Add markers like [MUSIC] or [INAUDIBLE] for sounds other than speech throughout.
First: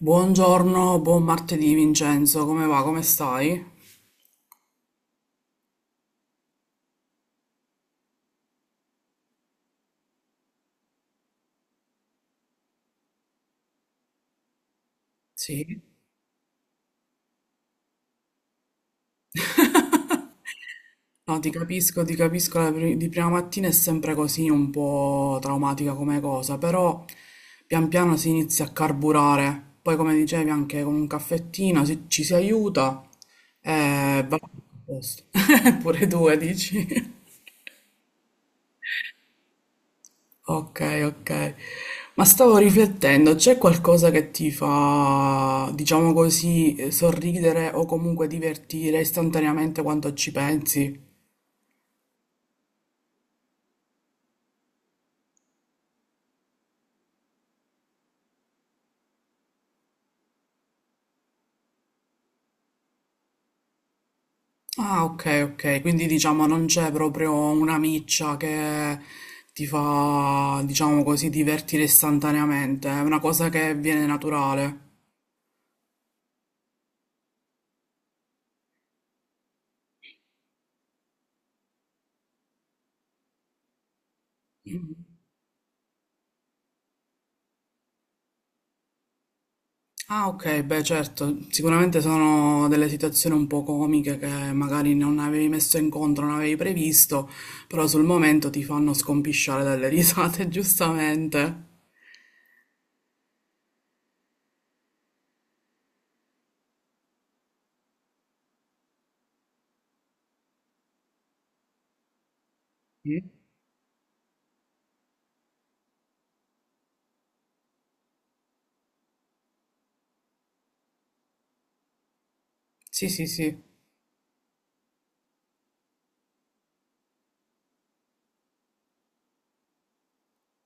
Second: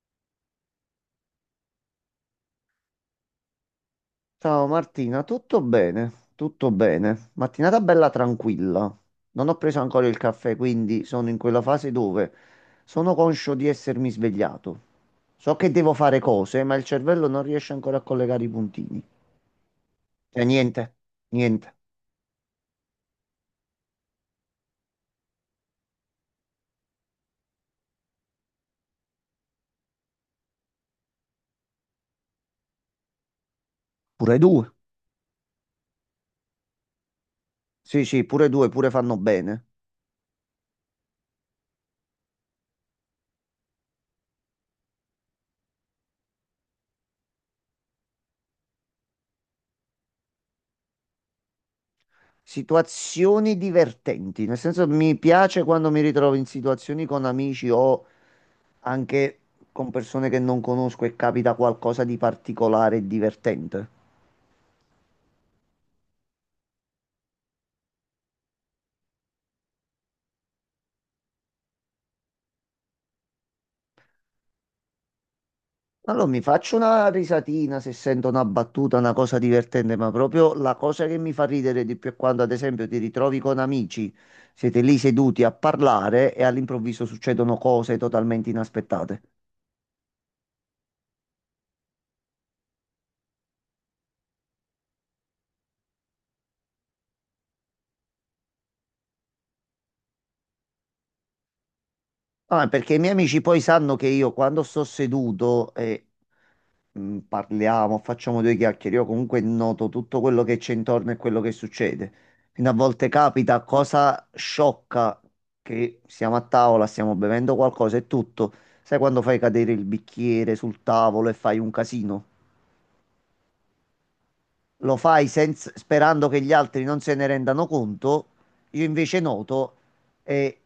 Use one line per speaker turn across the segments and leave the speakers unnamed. Buongiorno, buon martedì Vincenzo, come va? Come stai?
Ciao Martina, tutto bene? Tutto bene. Mattinata bella tranquilla. Non ho preso ancora il caffè, quindi sono in quella fase dove sono conscio di essermi svegliato. So che
Sì.
devo fare cose, ma il cervello non riesce ancora a collegare i puntini. Cioè, niente,
No,
niente.
ti capisco, di prima mattina è sempre così un po' traumatica come cosa, però pian piano si inizia a carburare, poi come dicevi anche con un caffettino ci si aiuta e va
Pure
a
due.
posto. [LAUGHS] Pure due, dici?
Sì, sì, pure due, pure fanno bene.
Okay, okay. Ma stavo riflettendo, c'è qualcosa che ti fa, diciamo così, sorridere o comunque divertire istantaneamente quando ci pensi?
Situazioni divertenti, nel senso mi piace quando mi ritrovo in situazioni con amici o anche con persone che non conosco e capita qualcosa di particolare e divertente.
Ah, ok, ok. Quindi diciamo non c'è proprio una miccia che ti fa, diciamo così, divertire istantaneamente, è una cosa che viene naturale.
Allora mi faccio una risatina se sento una battuta, una cosa divertente, ma proprio la cosa che mi fa ridere di più è quando, ad esempio, ti ritrovi con amici, siete lì seduti a parlare e all'improvviso succedono cose totalmente inaspettate.
Ah, ok, beh, certo, sicuramente sono delle situazioni un po' comiche che magari non avevi messo in conto, non avevi previsto, però sul momento ti fanno scompisciare dalle risate, [LAUGHS] giustamente.
Ah, perché i miei amici poi sanno che io quando sto seduto e parliamo, facciamo due chiacchiere, io comunque noto tutto quello che c'è intorno e quello che succede. Quindi a volte
Mm.
capita cosa sciocca che siamo a tavola, stiamo bevendo qualcosa e tutto. Sai quando fai cadere il bicchiere sul tavolo e fai un casino?
Sì, sì, sì.
Lo fai sperando che gli altri non se ne rendano conto, io invece noto e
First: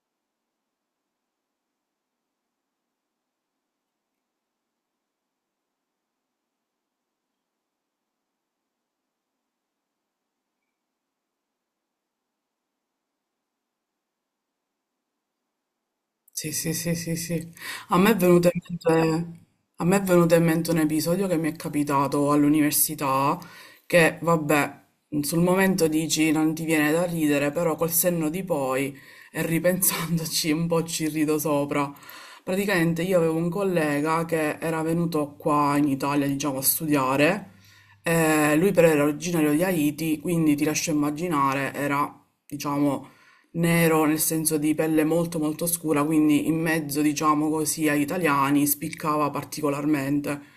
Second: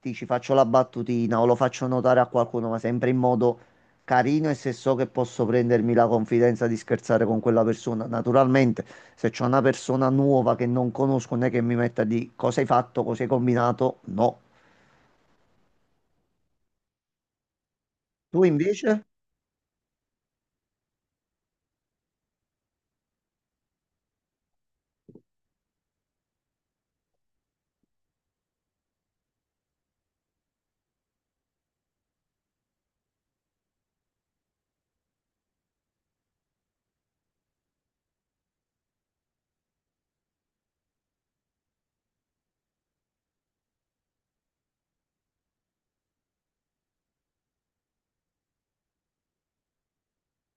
dici faccio la battutina o lo faccio notare a qualcuno, ma sempre in modo carino e se so che posso prendermi la confidenza di scherzare con quella persona. Naturalmente, se c'è una persona nuova che non conosco, non è che mi metta di cosa hai fatto, cosa hai combinato, no.
Sì, sì, sì, sì, sì. A me è
Tu
venuto in
invece?
mente, a me è venuto in mente un episodio che mi è capitato all'università, che vabbè, sul momento dici non ti viene da ridere, però col senno di poi e ripensandoci un po' ci rido sopra. Praticamente io avevo un collega che era venuto qua in Italia, diciamo, a studiare. Lui però era originario di Haiti, quindi ti lascio immaginare, era, diciamo, nero nel senso di pelle molto molto scura, quindi in mezzo, diciamo così, agli italiani spiccava particolarmente.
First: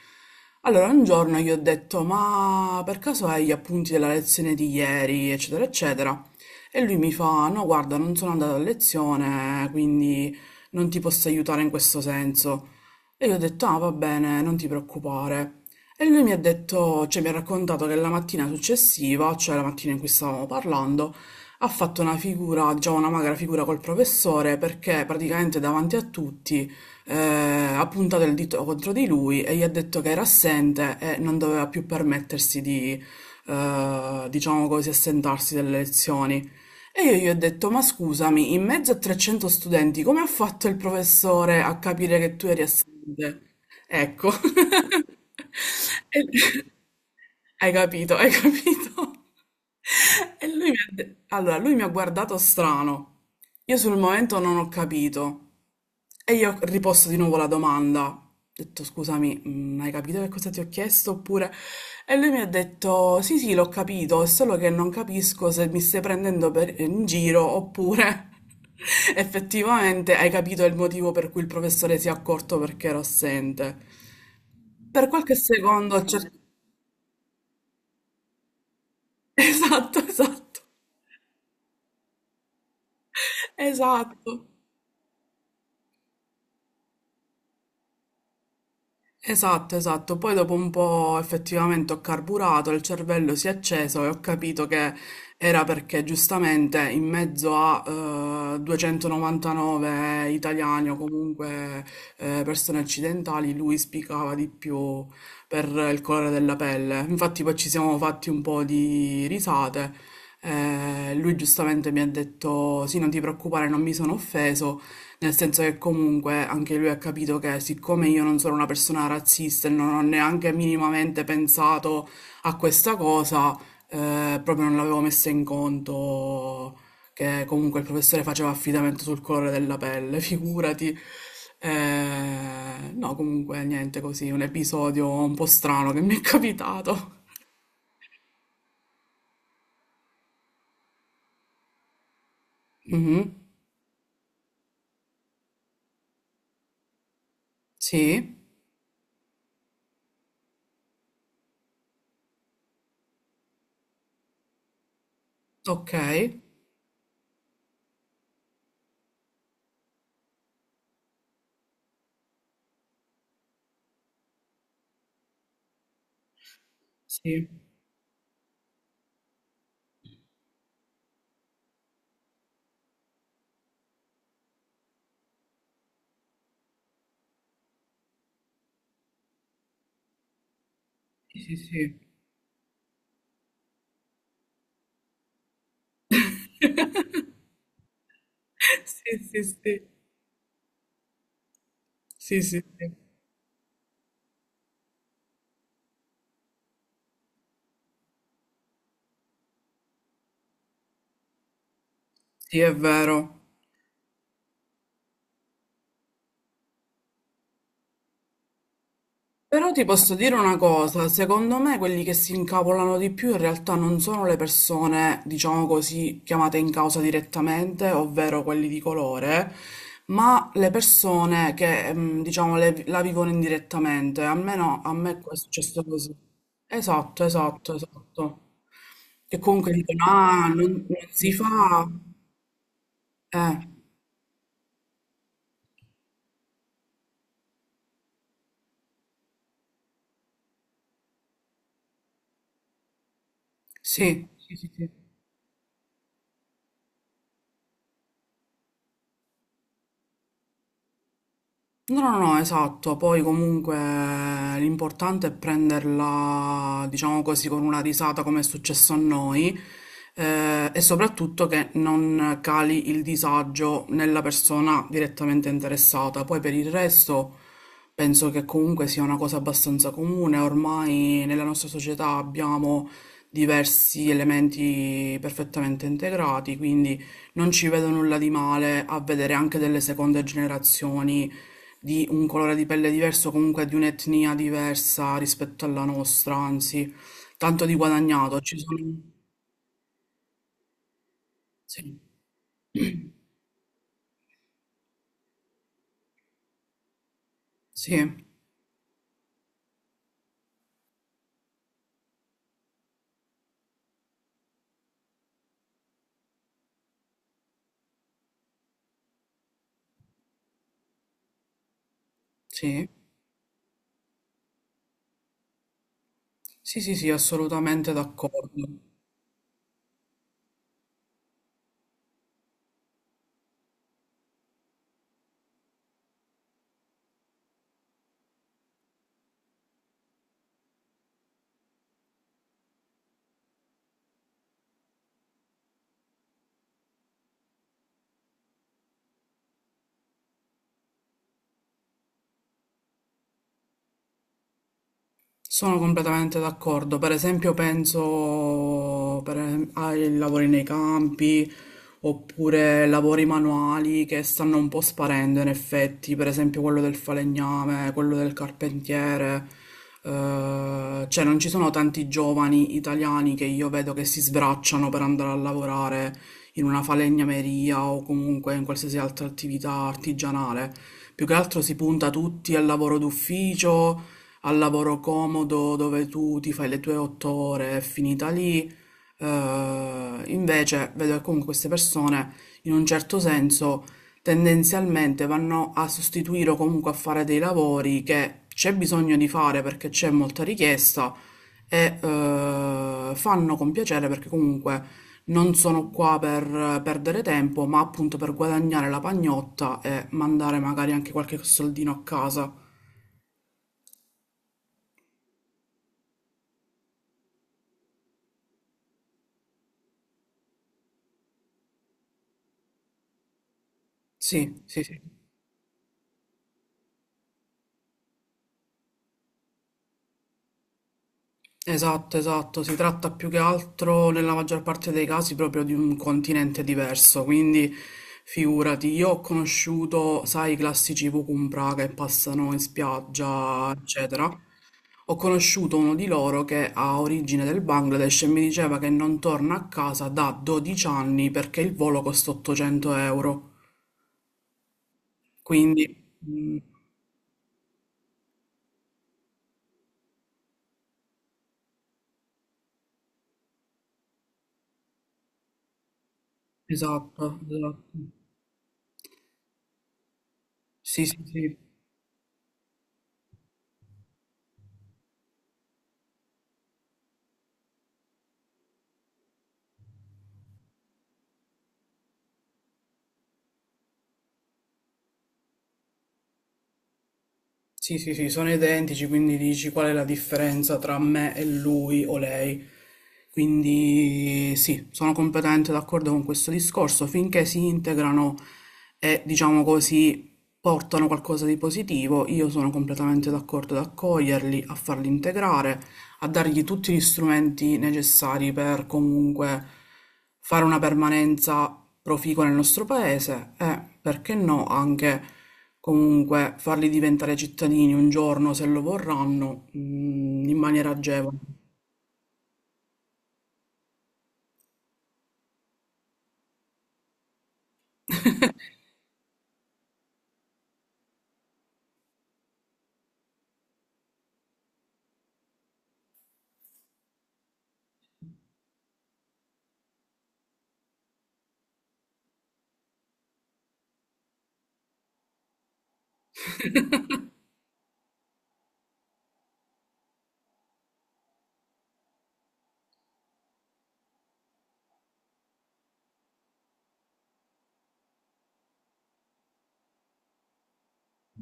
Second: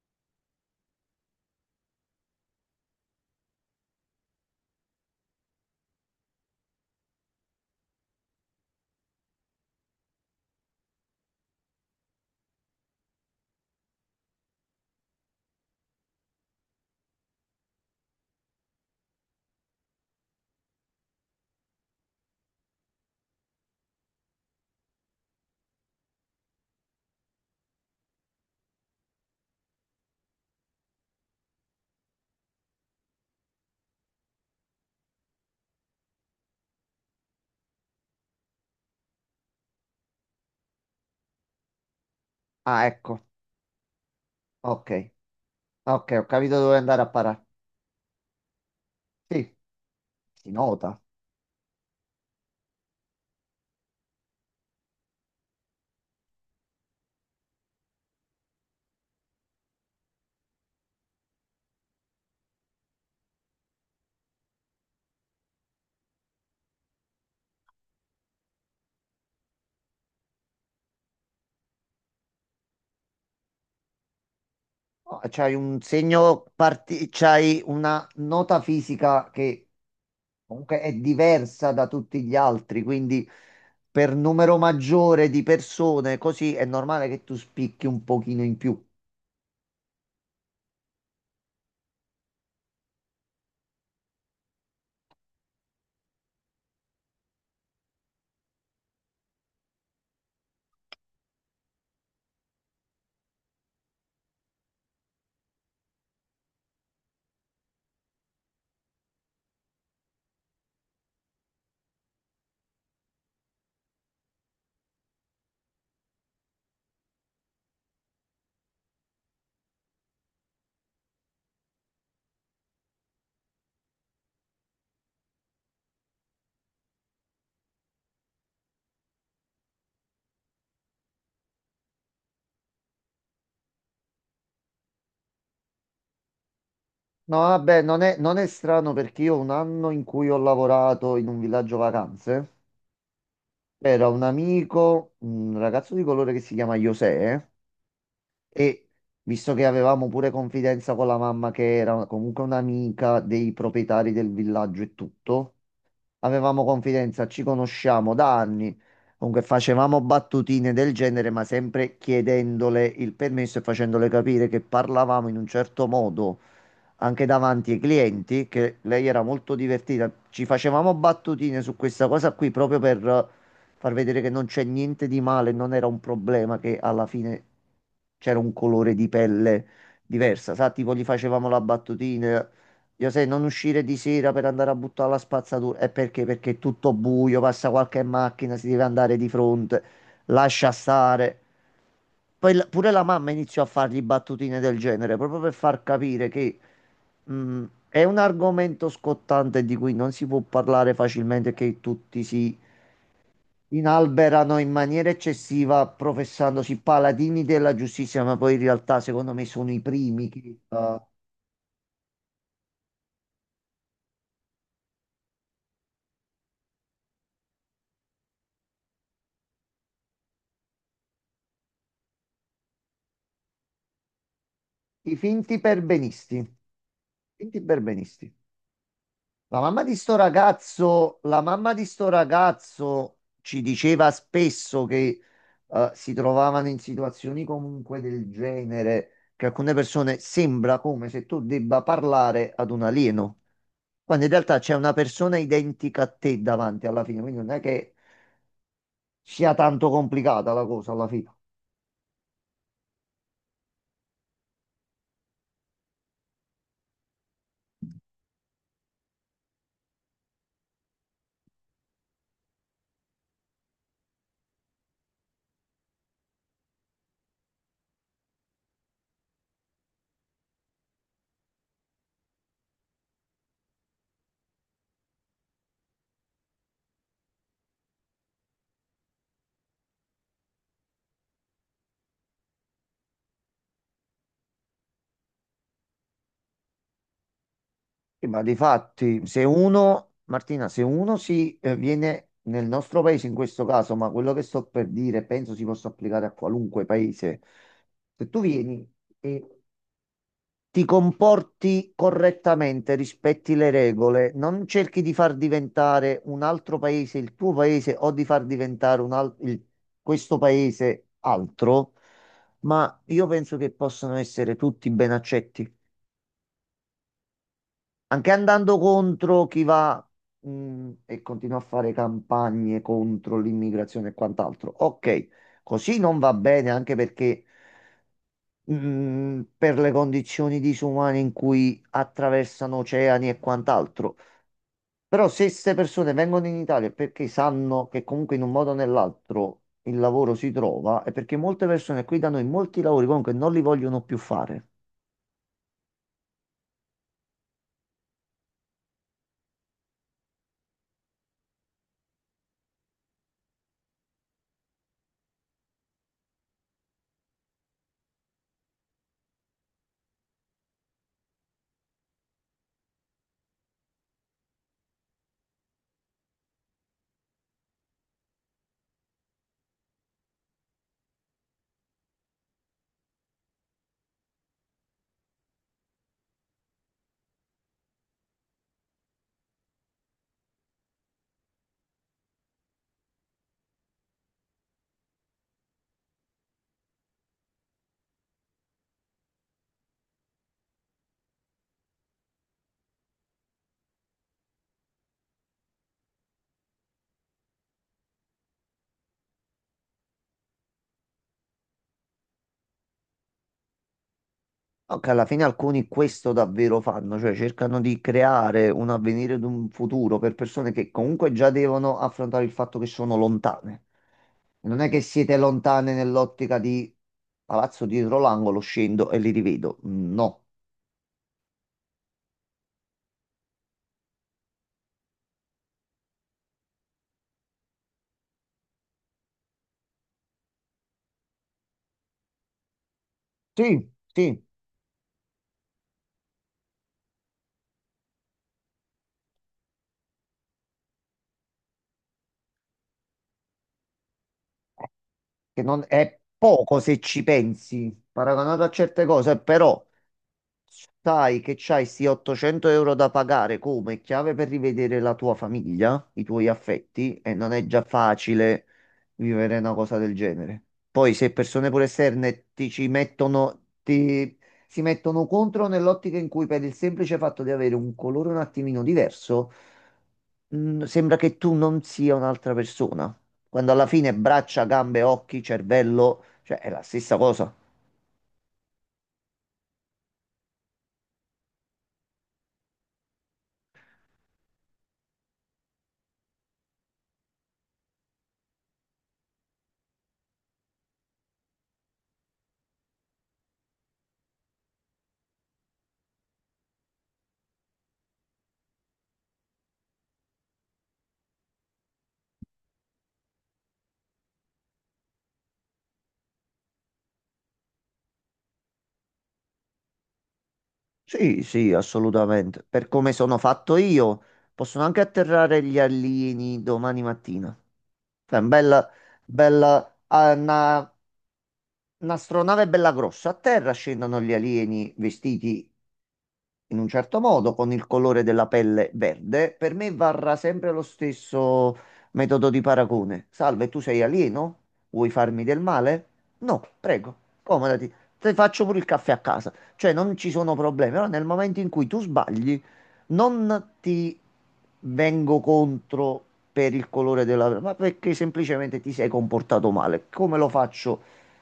Allora un giorno gli ho detto, ma per caso hai gli appunti della lezione di ieri, eccetera, eccetera. E lui mi fa, no, guarda, non sono andato a lezione, quindi non ti posso aiutare in questo senso. E io ho detto, ah, va bene, non ti preoccupare. E lui mi ha detto, cioè mi ha raccontato che la mattina successiva, cioè la mattina in cui stavamo parlando, ha fatto una figura, diciamo una magra figura col professore perché praticamente davanti a tutti eh, ha puntato il dito contro di lui e gli ha detto che era assente e non doveva più permettersi di, diciamo così, assentarsi dalle lezioni. E io gli ho detto, ma scusami, in mezzo a 300 studenti, come ha fatto il professore a capire che tu eri
Ah, ecco,
assente? Ecco.
ok,
[LAUGHS]
ok,
E
ho capito dove andare a parare.
hai capito, hai capito.
Sì,
E
si
lui mi ha
nota.
de- allora, lui mi ha guardato strano. Io sul momento non ho capito. E io riposto di nuovo la domanda. Ho detto, scusami, hai capito che cosa ti ho chiesto? Oppure. E lui mi ha detto, sì, sì, l'ho capito, è solo che non capisco se mi stai prendendo in giro oppure [LAUGHS] effettivamente hai capito il motivo per cui il professore si è accorto perché ero assente. Per
No,
qualche
c'hai un
secondo [LAUGHS]
segno, c'hai una nota fisica che
Esatto, esatto,
comunque è diversa da tutti gli altri, quindi per
esatto.
numero maggiore di persone, così è normale che tu spicchi un pochino in più.
Esatto, esatto. Poi dopo un po' effettivamente ho carburato, il cervello si è acceso e ho capito che era perché giustamente in mezzo a 299 italiani o comunque persone occidentali lui spiccava di più per il colore della pelle. Infatti poi ci siamo fatti un po' di risate. Lui giustamente mi ha detto: Sì, non ti preoccupare, non mi sono offeso. Nel senso che comunque anche lui ha capito che siccome io non sono una persona razzista e non ho neanche minimamente pensato a questa cosa, proprio non l'avevo messa in conto che comunque il professore faceva affidamento sul colore della pelle, [LAUGHS] figurati. No, comunque niente così, un episodio un po' strano che mi è capitato.
No, vabbè, non è, non è strano perché io un anno in cui ho lavorato in un villaggio vacanze,
Mhm,
c'era un amico, un ragazzo di colore che si chiama José,
sì,
e visto che avevamo pure confidenza con la mamma, che era comunque un'amica dei proprietari del villaggio e tutto,
ok.
avevamo confidenza, ci conosciamo da anni. Comunque facevamo battutine del genere, ma sempre chiedendole il permesso e facendole capire che parlavamo in un certo modo anche
Sì,
davanti ai clienti, che lei era molto divertita. Ci facevamo battutine su questa cosa qui proprio per far vedere che non c'è niente di male, non era un problema che alla fine c'era un colore di pelle diversa, sa, tipo gli facevamo
sì,
la
sì.
battutina. Io sai, non uscire di sera per andare a buttare la spazzatura. E perché? Perché è tutto buio, passa qualche macchina, si deve
Sì,
andare di
[LAUGHS] sì,
fronte,
sì.
lascia stare.
Sì,
Poi
sì,
pure
sì.
la mamma iniziò a fargli battutine del genere, proprio per far capire che è un argomento scottante di cui non si può parlare facilmente, che tutti si
Sì, è vero.
inalberano in maniera eccessiva, professandosi paladini della giustizia, ma poi in realtà secondo me
Però
sono i
ti posso
primi
dire una
che,
cosa, secondo me quelli che si incavolano di più in realtà non sono le persone, diciamo così, chiamate in causa direttamente, ovvero quelli di colore, ma le persone che, diciamo, la vivono indirettamente. Almeno a me
i
è
finti
successo così.
perbenisti.
Esatto,
Finti
esatto,
perbenisti.
esatto. Che
La
comunque
mamma di
dicono,
sto
ah, non
ragazzo,
si
la mamma di
fa.
sto ragazzo
Eh,
ci diceva spesso che si trovavano in situazioni comunque del genere, che alcune persone sembra come se tu debba parlare ad un alieno, quando
sì,
in
sì,
realtà
sì.
c'è
Sì.
una persona identica a te davanti alla fine, quindi non è che sia tanto complicata la cosa alla fine.
No, no, no, esatto, poi comunque l'importante è prenderla, diciamo così, con una risata come è successo a noi e soprattutto che non cali il disagio nella persona direttamente interessata. Poi per il resto penso che comunque sia una cosa abbastanza comune, ormai nella nostra società abbiamo diversi elementi perfettamente integrati, quindi non ci vedo nulla di male a vedere anche delle seconde generazioni di un colore di pelle diverso, comunque di un'etnia diversa rispetto alla nostra, anzi, tanto di
Sì,
guadagnato.
ma di
Ci sono.
fatti, se uno, Martina, se uno si
Sì,
viene nel nostro
[CLEARS THROAT]
paese in questo caso, ma quello che sto per dire penso si possa applicare a qualunque paese,
sì,
se tu vieni e ti comporti correttamente, rispetti le regole, non cerchi di far diventare un altro paese il tuo paese o di far diventare un questo paese altro,
sì,
ma io penso che possano essere tutti ben accetti.
sì, sì, sì, assolutamente
Anche
d'accordo.
andando contro chi va, e continua a fare campagne contro l'immigrazione e quant'altro. Ok, così non va bene anche perché per le condizioni disumane in cui attraversano oceani e quant'altro. Però se queste persone vengono in Italia è perché sanno che comunque in un modo o nell'altro il lavoro si trova, è perché molte persone qui da noi molti lavori comunque non li vogliono più fare.
Sono completamente d'accordo. Per esempio, penso ai lavori nei campi oppure lavori manuali che stanno un po' sparendo in effetti, per esempio quello del falegname, quello del carpentiere. Cioè, non ci sono tanti giovani italiani che io vedo che si sbracciano per andare a lavorare in una falegnameria o comunque in qualsiasi altra attività artigianale. Più che altro si punta tutti al lavoro d'ufficio, al lavoro comodo dove tu ti fai le tue 8 ore, è finita lì. Invece vedo che comunque queste persone, in un certo senso, tendenzialmente vanno a sostituire o comunque a fare dei lavori che c'è bisogno di fare perché c'è molta richiesta e fanno con piacere perché comunque non sono qua per perdere tempo, ma appunto per guadagnare la pagnotta e mandare magari anche qualche soldino a casa.
No, che alla fine alcuni questo davvero fanno, cioè cercano di creare un avvenire ed un futuro per persone che comunque già devono affrontare il fatto che sono lontane.
Sì,
Non
sì,
è che
sì.
siete lontane nell'ottica di palazzo dietro l'angolo, scendo e li rivedo. No.
Esatto, esatto, si tratta più che altro nella maggior parte dei casi proprio di un continente diverso, quindi figurati, io ho conosciucuto, sai, i classici Vukumpra che passano in spiaggia,
Sì,
eccetera.
sì,
Ho conosciuto uno di loro che ha origine del Bangladesh e mi diceva che non torna a casa da 12 anni perché il volo costa 800 euro.
che non
Quindi,
è poco se ci pensi, paragonato a certe cose, però sai che c'hai sti 800 euro da pagare come chiave per rivedere la tua famiglia, i tuoi affetti, e
esatto,
non è già
esatto.
facile vivere una cosa del genere.
Sì,
Poi
sì,
se
sì.
persone pure esterne ti ci mettono, si mettono contro nell'ottica in cui per il semplice fatto di avere un colore un attimino diverso, sembra che tu non sia un'altra persona. Quando alla fine braccia, gambe, occhi, cervello, cioè è la stessa cosa.
Sì, sì, sì, sono identici, quindi dici qual è la differenza tra me e lui o lei. Quindi sì, sono completamente d'accordo con questo discorso, finché si integrano e diciamo così portano qualcosa di positivo, io sono completamente d'accordo ad accoglierli, a farli integrare, a dargli tutti gli strumenti necessari per comunque fare una permanenza proficua nel nostro paese e, perché no, anche comunque farli diventare cittadini un giorno, se lo vorranno, in maniera agevole.
Sì, sì, assolutamente. Per come sono fatto io, possono anche atterrare gli alieni domani mattina. Cioè, bella, bella, ah, un'astronave bella grossa. A terra scendono gli alieni vestiti in un certo modo, con il colore della pelle verde, per me varrà sempre lo stesso metodo di paragone. Salve, tu sei alieno? Vuoi farmi del male? No, prego, accomodati. Ti faccio pure il caffè a casa. Cioè, non ci sono problemi, però nel momento in cui tu sbagli, non ti vengo contro per il colore della pelle, ma perché semplicemente ti sei comportato male. Come lo faccio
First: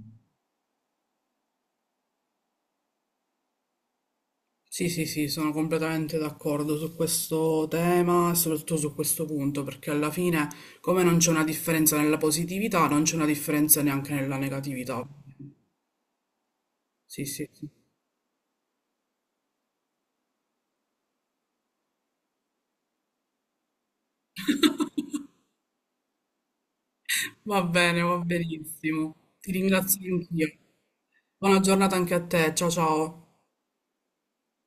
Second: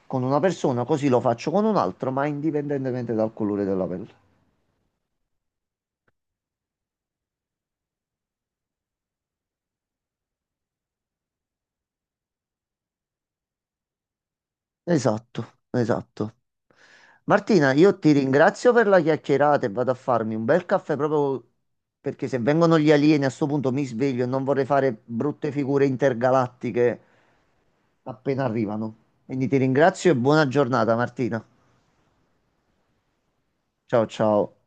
con una persona, così lo faccio con un altro, ma indipendentemente dal colore della pelle.
Sì, sì, sì, sono completamente d'accordo su questo tema e soprattutto su questo punto, perché alla fine, come non c'è una differenza nella positività, non c'è una differenza neanche nella negatività.
Esatto, esatto.
Sì, sì, sì.
Martina, io ti ringrazio per la chiacchierata e vado a farmi un bel caffè proprio perché se vengono gli alieni a sto punto mi sveglio e non vorrei fare brutte figure intergalattiche
Va bene, va
appena arrivano.
benissimo.
Quindi
Ti
ti ringrazio
ringrazio
e buona
anch'io.
giornata, Martina.
Buona giornata anche a te. Ciao, ciao.
Ciao ciao.